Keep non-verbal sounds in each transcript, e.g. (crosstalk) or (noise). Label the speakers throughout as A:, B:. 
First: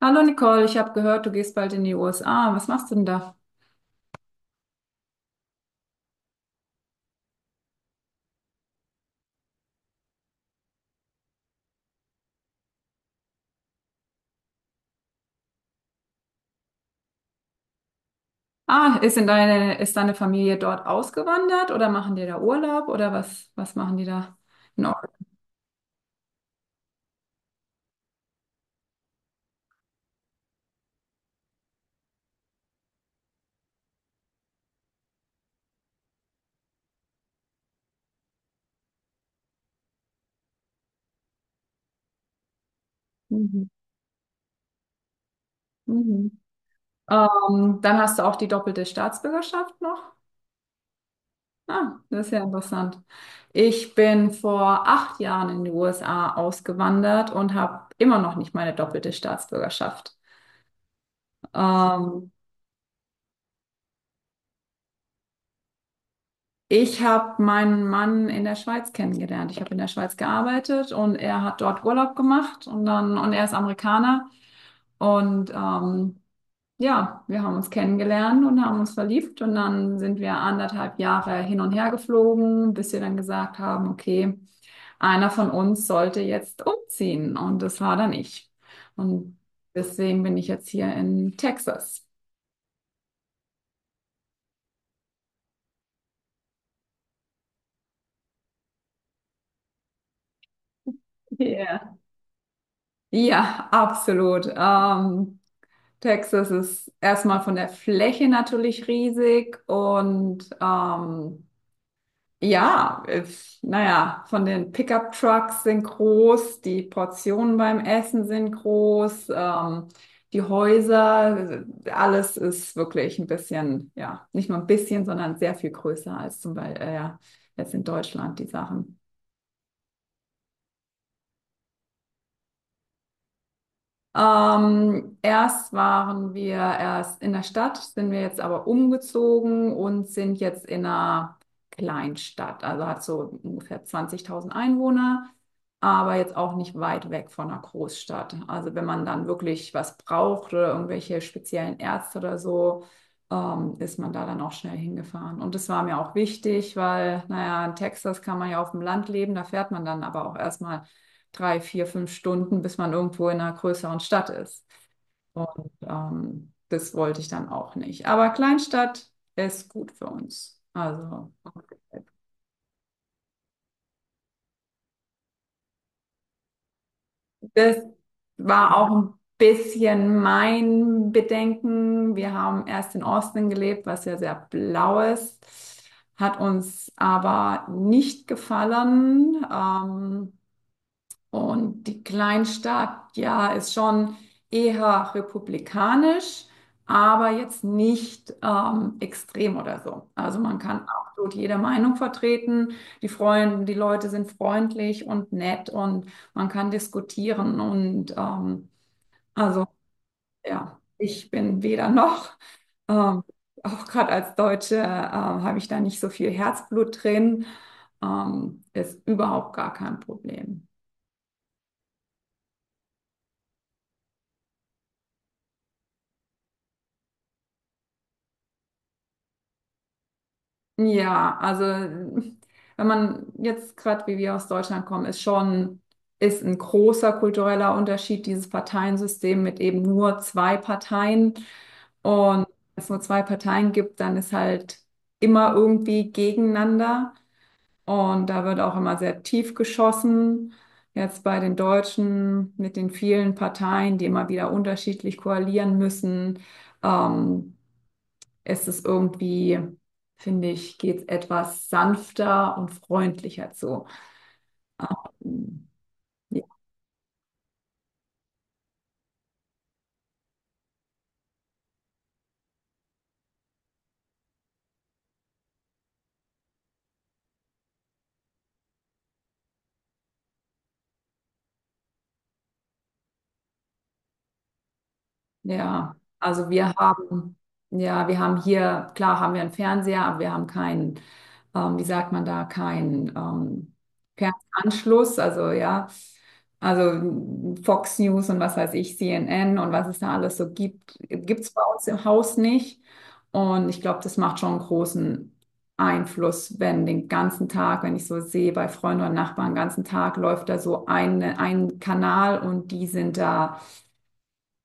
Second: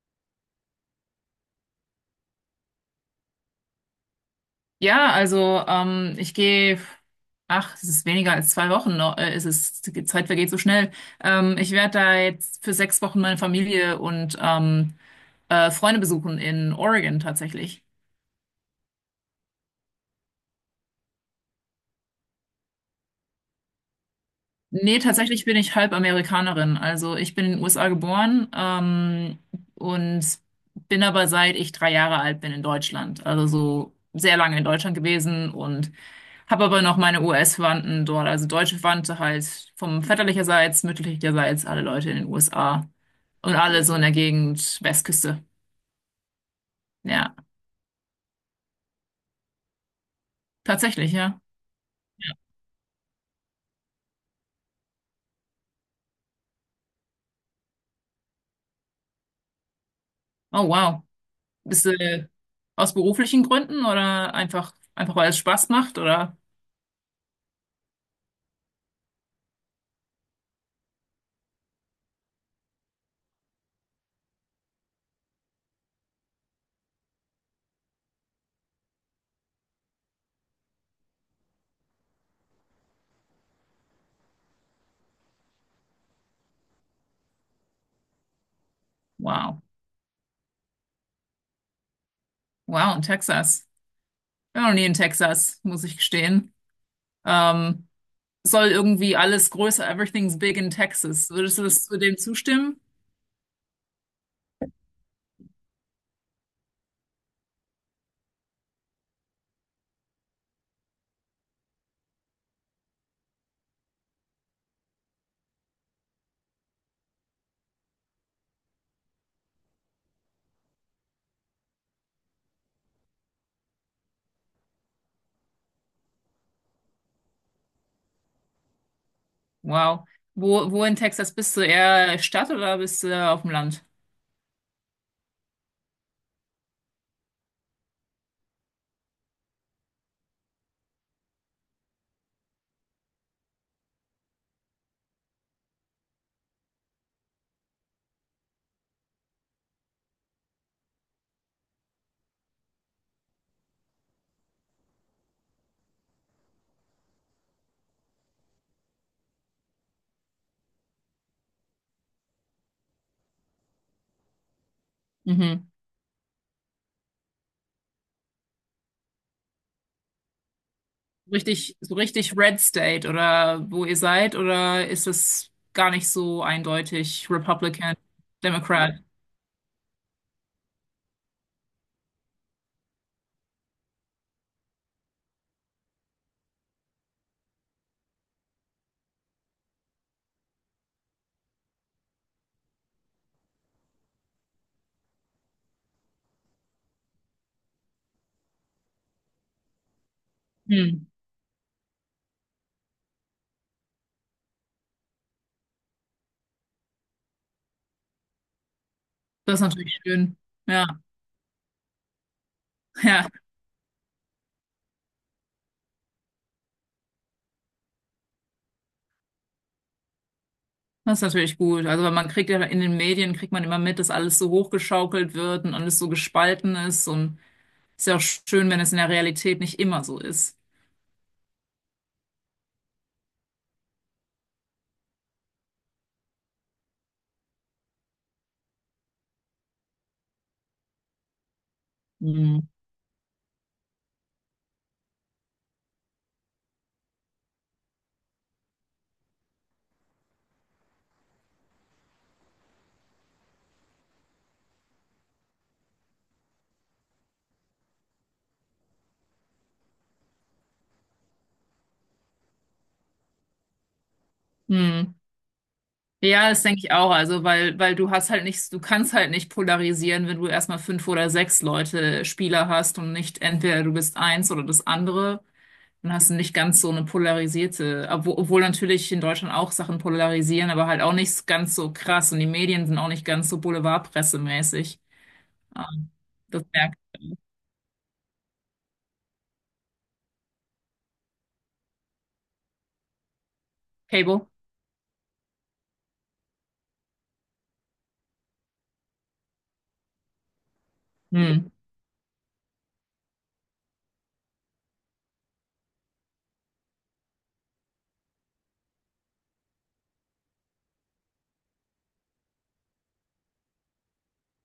A: Hallo Nicole, ich habe gehört, du gehst bald in die USA. Was machst du denn da?
B: Ja, also ich gehe, ach, es ist weniger als 2 Wochen noch, die Zeit vergeht so schnell. Ich werde da jetzt für 6 Wochen meine Familie und Freunde besuchen in Oregon tatsächlich.
A: Ah, ist deine Familie dort ausgewandert oder machen die da Urlaub oder was machen die da? In
B: Nee,
A: Ordnung.
B: tatsächlich bin ich halb Amerikanerin. Also ich bin in den USA geboren und bin aber seit ich 3 Jahre alt bin in Deutschland. Also so sehr lange in Deutschland gewesen und habe aber noch meine US-Verwandten dort, also deutsche Verwandte halt vom väterlicherseits, mütterlicherseits, alle Leute in den USA und
A: Mhm.
B: alle so in der Gegend Westküste.
A: Mhm.
B: Ja,
A: Dann hast du auch die doppelte Staatsbürgerschaft noch.
B: tatsächlich, ja.
A: Ah, das ist ja interessant. Ich bin vor 8 Jahren in die USA ausgewandert und habe immer noch nicht meine doppelte Staatsbürgerschaft.
B: Oh wow. Bist du
A: Ähm,
B: aus beruflichen Gründen oder einfach weil es Spaß macht oder?
A: Ich habe meinen Mann in der Schweiz kennengelernt. Ich habe in der Schweiz gearbeitet und er hat dort Urlaub gemacht und er ist Amerikaner. Und ja, wir haben uns kennengelernt und haben uns verliebt und dann sind wir 1,5 Jahre hin und her geflogen, bis wir dann gesagt haben, okay, einer von uns sollte jetzt umziehen. Und das war dann ich. Und
B: Wow.
A: deswegen bin ich jetzt hier in Texas.
B: Wow, in Texas. Ich war noch nie in Texas, muss ich gestehen. Ähm, Soll irgendwie alles größer, everything's big in Texas. Würdest du das zu
A: Ja.
B: dem zustimmen?
A: Ja, absolut. Texas ist erstmal von der Fläche natürlich riesig und ja, naja, von den Pickup-Trucks sind groß, die Portionen beim Essen sind groß, die Häuser, alles ist wirklich ein bisschen, ja, nicht nur ein bisschen, sondern sehr viel größer als zum Beispiel ja, jetzt in Deutschland die Sachen.
B: Wow. Wo in Texas bist du? Eher Stadt oder bist du auf dem Land?
A: Erst waren wir erst in der Stadt, sind wir jetzt aber umgezogen und sind jetzt in einer Kleinstadt. Also hat so ungefähr 20.000 Einwohner, aber jetzt auch nicht weit weg von einer Großstadt. Also wenn man dann wirklich was braucht oder irgendwelche speziellen Ärzte oder so, ist man da dann auch schnell hingefahren. Und das war mir auch wichtig, weil, naja, in Texas kann man ja auf dem Land leben, da fährt man dann aber auch erstmal 3, 4, 5 Stunden, bis man irgendwo in einer größeren Stadt ist.
B: Mhm.
A: Und das wollte ich dann auch nicht. Aber Kleinstadt ist gut für uns. Also
B: Richtig, so richtig Red State oder wo ihr seid, oder ist es gar nicht so eindeutig
A: das
B: Republican,
A: war auch
B: Democrat?
A: ein bisschen mein Bedenken. Wir haben erst in Austin gelebt, was ja sehr blau ist, hat uns aber nicht gefallen. Und die Kleinstadt, ja, ist schon eher republikanisch, aber jetzt nicht extrem oder so. Also man kann
B: Hm.
A: absolut jede Meinung vertreten. Die Freunde, die Leute sind freundlich und nett und man kann diskutieren. Und
B: Das ist
A: also
B: natürlich schön.
A: ja,
B: Ja,
A: ich bin weder noch.
B: (laughs)
A: Ähm,
B: ja,
A: Auch gerade als Deutsche habe ich da nicht so viel Herzblut drin. Ist überhaupt gar kein Problem.
B: das ist natürlich gut. Also weil man kriegt ja in den Medien, kriegt man immer mit, dass alles so hochgeschaukelt wird und alles so gespalten ist, und ist ja auch schön, wenn es in der Realität nicht immer so ist.
A: Ja, also hm, wenn man jetzt gerade wie wir aus Deutschland kommen, ist schon ist ein großer kultureller Unterschied dieses Parteiensystem mit eben nur 2 Parteien. Und wenn
B: Hm.
A: es nur 2 Parteien gibt, dann ist halt immer irgendwie gegeneinander. Und da wird auch immer sehr tief geschossen. Jetzt bei den Deutschen mit den vielen Parteien, die immer wieder unterschiedlich koalieren müssen. Ähm, Ist es irgendwie, finde ich, geht es etwas sanfter und freundlicher zu.
B: Hm.
A: Ähm,
B: Ja, das denke ich auch. Also, weil du hast halt nicht, du kannst halt nicht polarisieren, wenn du erstmal fünf oder sechs Leute, Spieler hast und nicht entweder du bist eins oder das andere. Dann hast du nicht ganz so eine polarisierte, obwohl natürlich in Deutschland auch Sachen polarisieren, aber halt auch nicht ganz so krass, und die Medien sind auch nicht ganz so boulevardpressemäßig.
A: Ja,
B: Ähm, Das merkt
A: ja, wir haben hier, klar haben wir einen Fernseher, aber wir haben keinen, wie sagt man da, keinen
B: Cable.
A: Fernanschluss, also ja, also Fox News und was weiß ich, CNN und was es da alles so gibt, gibt es bei
B: Hm.
A: uns im Haus nicht. Und ich glaube, das macht schon einen großen Einfluss, wenn den ganzen Tag, wenn ich so sehe, bei Freunden und Nachbarn, den ganzen Tag läuft da so ein Kanal und die sind da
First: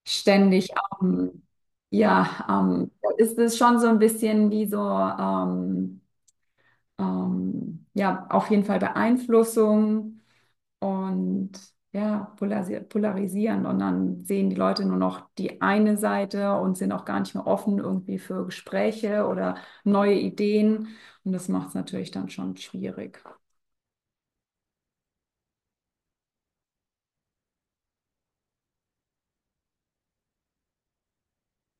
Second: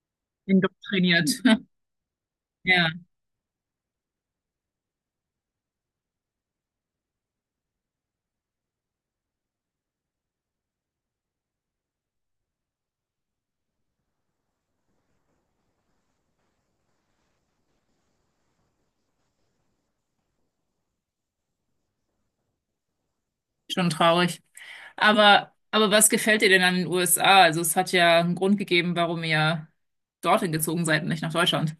A: ständig
B: Indoktriniert.
A: am,
B: (laughs)
A: ja,
B: Ja,
A: ist es schon so ein bisschen wie so, ja, auf jeden Fall Beeinflussung und ja, polarisieren. Und dann sehen die Leute nur noch die eine Seite und sind auch gar nicht mehr offen irgendwie für Gespräche oder neue Ideen. Und das macht es natürlich dann schon schwierig.
B: schon traurig. Aber was gefällt dir denn an den USA? Also es hat ja einen Grund gegeben, warum ihr dorthin gezogen seid und nicht nach Deutschland.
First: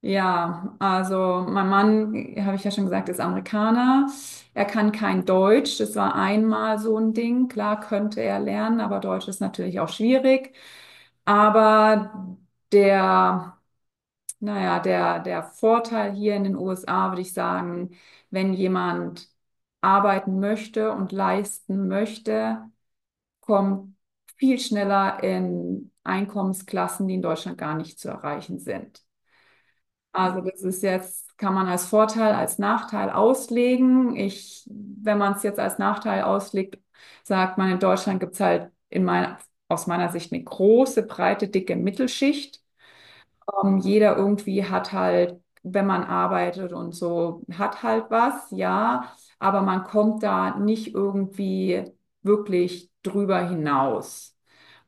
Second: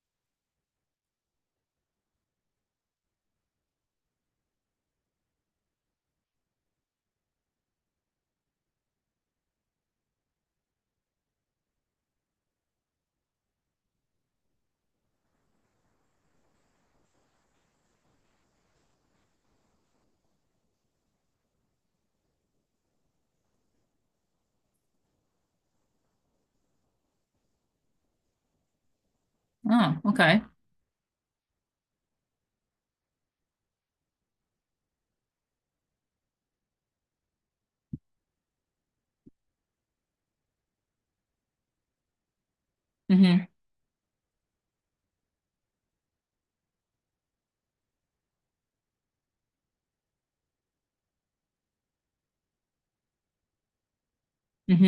A: Ja, also mein Mann, habe ich ja schon gesagt, ist Amerikaner. Er kann kein Deutsch. Das war einmal so ein Ding. Klar könnte er lernen, aber Deutsch ist natürlich auch schwierig. Aber der, naja, der Vorteil hier in den USA, würde ich sagen, wenn jemand arbeiten möchte und leisten möchte, kommt viel schneller in Einkommensklassen, die in Deutschland gar nicht zu erreichen sind.
B: Ah,
A: Also
B: okay.
A: das ist jetzt, kann man als Vorteil, als Nachteil auslegen. Ich, wenn man es jetzt als Nachteil auslegt, sagt man, in Deutschland gibt es halt aus meiner Sicht eine große, breite, dicke Mittelschicht.
B: Mhm,
A: Jeder irgendwie hat halt, wenn man arbeitet und so, hat halt was, ja, aber man kommt da nicht irgendwie wirklich drüber hinaus.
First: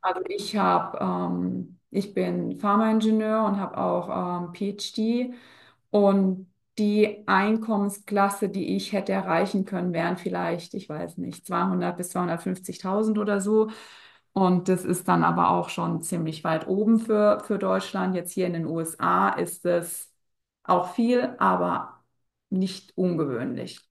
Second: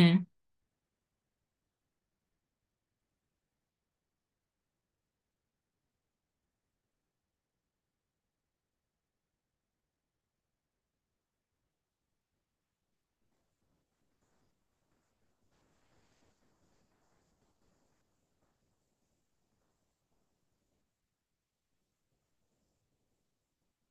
A: Ich bin Pharmaingenieur und habe auch PhD und die Einkommensklasse, die ich hätte erreichen können, wären vielleicht, ich weiß nicht, 200 bis 250.000 oder so. Und das ist dann aber auch schon ziemlich weit oben für Deutschland. Jetzt hier in den USA ist es auch viel, aber nicht ungewöhnlich.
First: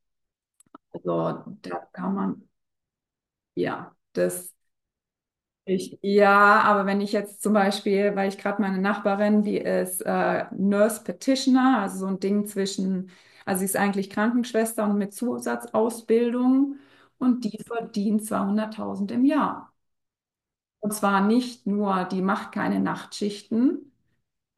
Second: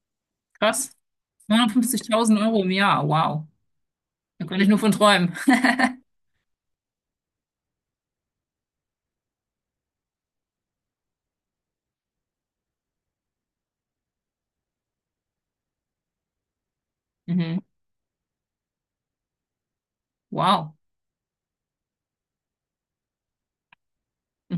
B: Krass.
A: Also da kann
B: 250.000
A: man,
B: Euro im Jahr. Wow.
A: ja,
B: Da könnte ich nur von träumen. (laughs)
A: ja, aber wenn ich jetzt zum Beispiel, weil ich gerade meine Nachbarin, die ist Nurse Practitioner, also so ein Ding zwischen, also sie ist eigentlich Krankenschwester und mit Zusatzausbildung und die
B: Mhm.
A: verdient 200.000 im Jahr.
B: Wow.
A: Und zwar nicht nur, die macht keine Nachtschichten,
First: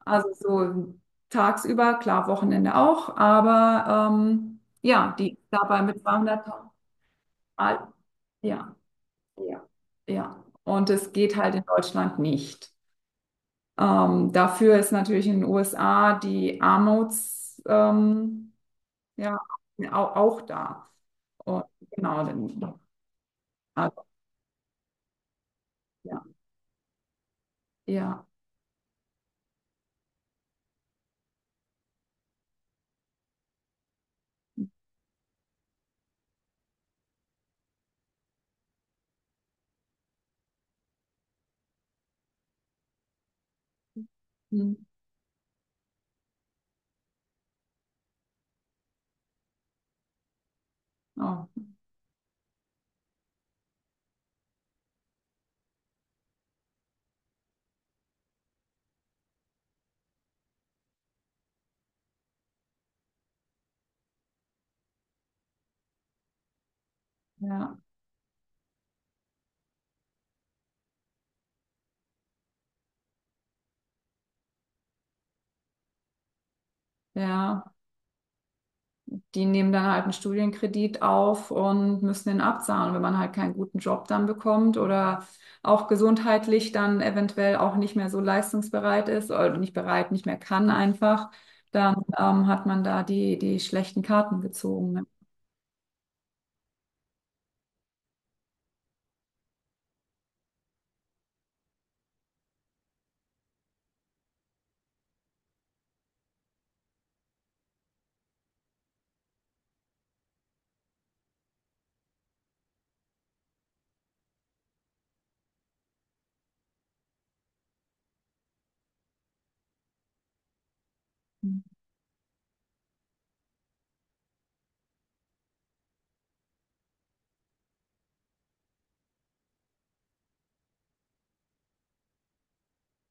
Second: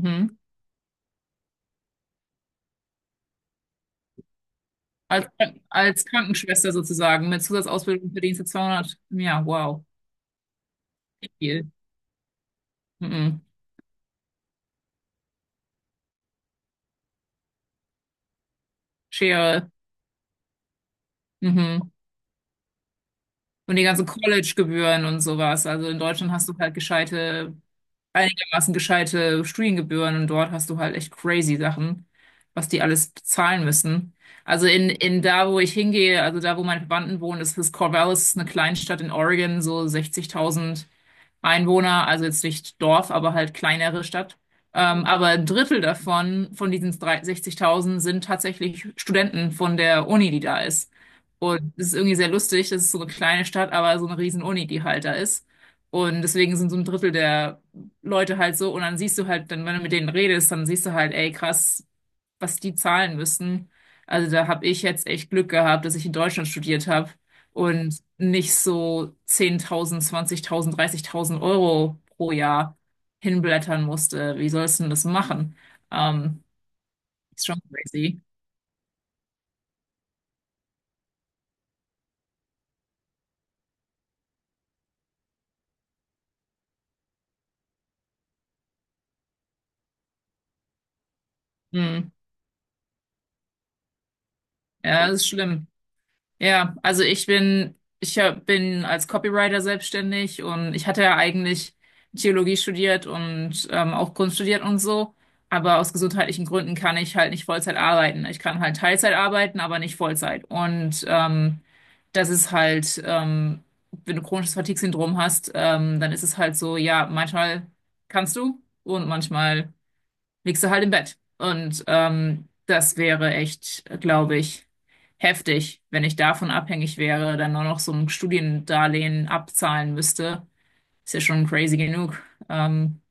A: also so tagsüber, klar, Wochenende auch, aber ja,
B: Als,
A: die ist dabei mit
B: als
A: 200.000,
B: Krankenschwester sozusagen mit Zusatzausbildung verdienst du
A: ja,
B: 200 im Jahr.
A: ja,
B: Wow.
A: ja. Und es geht halt in
B: Viel.
A: Deutschland nicht.
B: Mhm.
A: Dafür ist natürlich in den USA die ja,
B: Schere.
A: auch, auch da. Und
B: Mhm.
A: genau, dann,
B: Und die
A: also,
B: ganzen College-Gebühren und sowas. Also in
A: ja,
B: Deutschland hast du halt gescheite,
A: ja,
B: einigermaßen gescheite Studiengebühren, und dort hast du halt echt crazy Sachen, was die alles bezahlen müssen. Also in da, wo ich hingehe, also da, wo meine Verwandten wohnen, ist das Corvallis, eine Kleinstadt in Oregon, so 60.000 Einwohner, also jetzt nicht Dorf, aber halt kleinere Stadt.
A: hm,
B: Aber ein Drittel davon, von diesen 3 60.000, sind tatsächlich Studenten von der Uni, die da ist.
A: oh,
B: Und es ist irgendwie sehr lustig, das ist so eine kleine Stadt, aber so eine riesen Uni, die halt da ist. Und deswegen sind so ein Drittel der Leute halt so, und dann siehst du halt, dann, wenn du mit denen redest, dann siehst du halt, ey, krass, was die zahlen müssen. Also da habe ich jetzt echt Glück gehabt, dass ich in Deutschland studiert habe
A: ja,
B: und nicht so 10.000, 20.000, 30.000 Euro pro Jahr hinblättern musste. Wie sollst du denn das machen? Ähm, Ist schon
A: ja.
B: crazy.
A: Die nehmen dann halt einen Studienkredit auf und müssen den abzahlen, wenn man halt keinen guten Job dann bekommt oder auch gesundheitlich dann eventuell auch nicht mehr so leistungsbereit ist oder nicht bereit, nicht mehr kann einfach, dann
B: Hm.
A: hat man da die schlechten Karten gezogen. Ne?
B: Ja, das ist schlimm. Ja, also ich bin, ich hab- bin als Copywriter selbstständig, und ich hatte ja eigentlich Theologie studiert und auch Kunst studiert und so. Aber aus gesundheitlichen Gründen kann ich halt nicht Vollzeit arbeiten. Ich kann halt Teilzeit arbeiten, aber nicht Vollzeit. Und das ist halt, wenn du chronisches Fatigue-Syndrom hast, dann ist es halt so, ja, manchmal kannst du und manchmal liegst du halt im Bett. Und das wäre echt, glaube ich, heftig, wenn ich davon abhängig wäre, dann nur noch so ein Studiendarlehen abzahlen müsste. Ist ja schon crazy genug. Ähm,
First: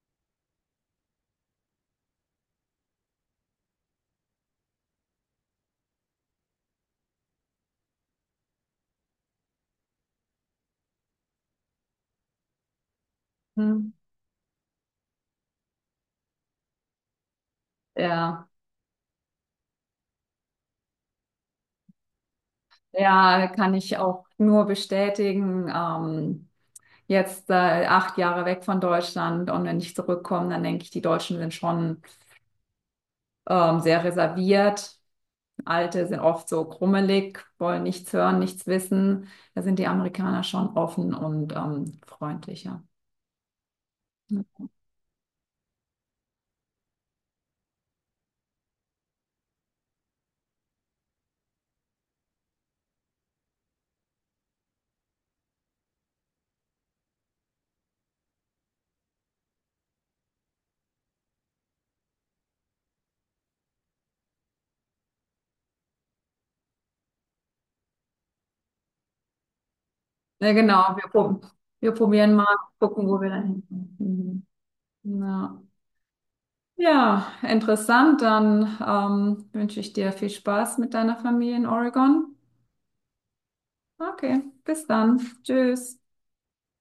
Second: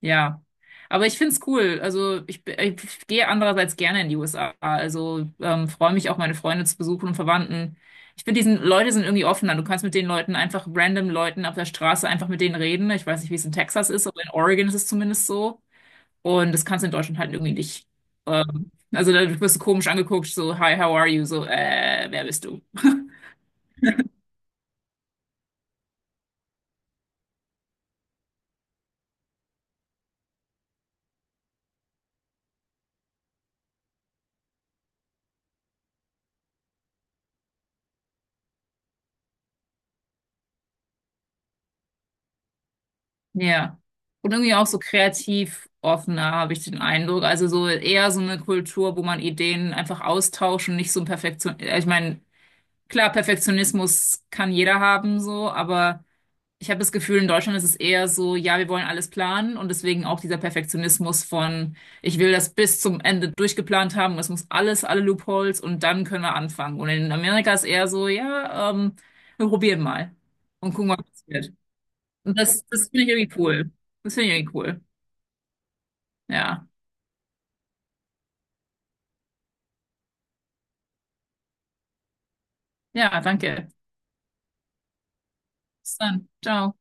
B: ja. Aber ich find's cool. Also ich gehe andererseits gerne in die USA. Also freue mich auch, meine Freunde zu besuchen und Verwandten. Ich finde, diesen Leute sind irgendwie offener. Du kannst mit den Leuten einfach random, Leuten auf der Straße, einfach mit denen reden. Ich weiß nicht, wie es in Texas
A: Hm.
B: ist, aber in Oregon ist es zumindest so. Und das kannst du in Deutschland halt irgendwie nicht.
A: Ja,
B: Also da wirst du komisch angeguckt, so, hi, how are you? So, wer bist du?
A: ja, kann ich auch nur bestätigen. Jetzt 8 Jahre weg von Deutschland und wenn ich zurückkomme, dann denke ich, die Deutschen sind schon sehr reserviert. Alte sind oft so krummelig, wollen nichts hören, nichts wissen. Da sind die Amerikaner schon offen und freundlicher.
B: Ja. Und
A: Ja,
B: irgendwie auch so kreativ offener, habe ich den Eindruck. Also so eher so eine Kultur, wo man Ideen einfach austauscht und nicht so ein Perfektion. Also ich meine, klar, Perfektionismus kann jeder haben, so, aber ich habe das Gefühl, in Deutschland ist es eher so, ja, wir wollen alles planen, und deswegen auch dieser Perfektionismus von, ich will das bis zum Ende durchgeplant haben, es muss alles, alle Loopholes, und dann können wir anfangen. Und in Amerika ist eher so, ja, wir probieren mal
A: ja,
B: und gucken,
A: genau,
B: was passiert.
A: wir probieren
B: Und
A: mal,
B: das finde
A: gucken,
B: ich
A: wo wir da
B: irgendwie cool. Das finde ich
A: hinkommen.
B: irgendwie cool.
A: Mhm. Ja.
B: Ja.
A: Ja, interessant. Dann wünsche ich dir viel Spaß mit deiner Familie in Oregon.
B: Ja, danke.
A: Okay, bis dann.
B: Bis
A: Tschüss.
B: dann. Ciao.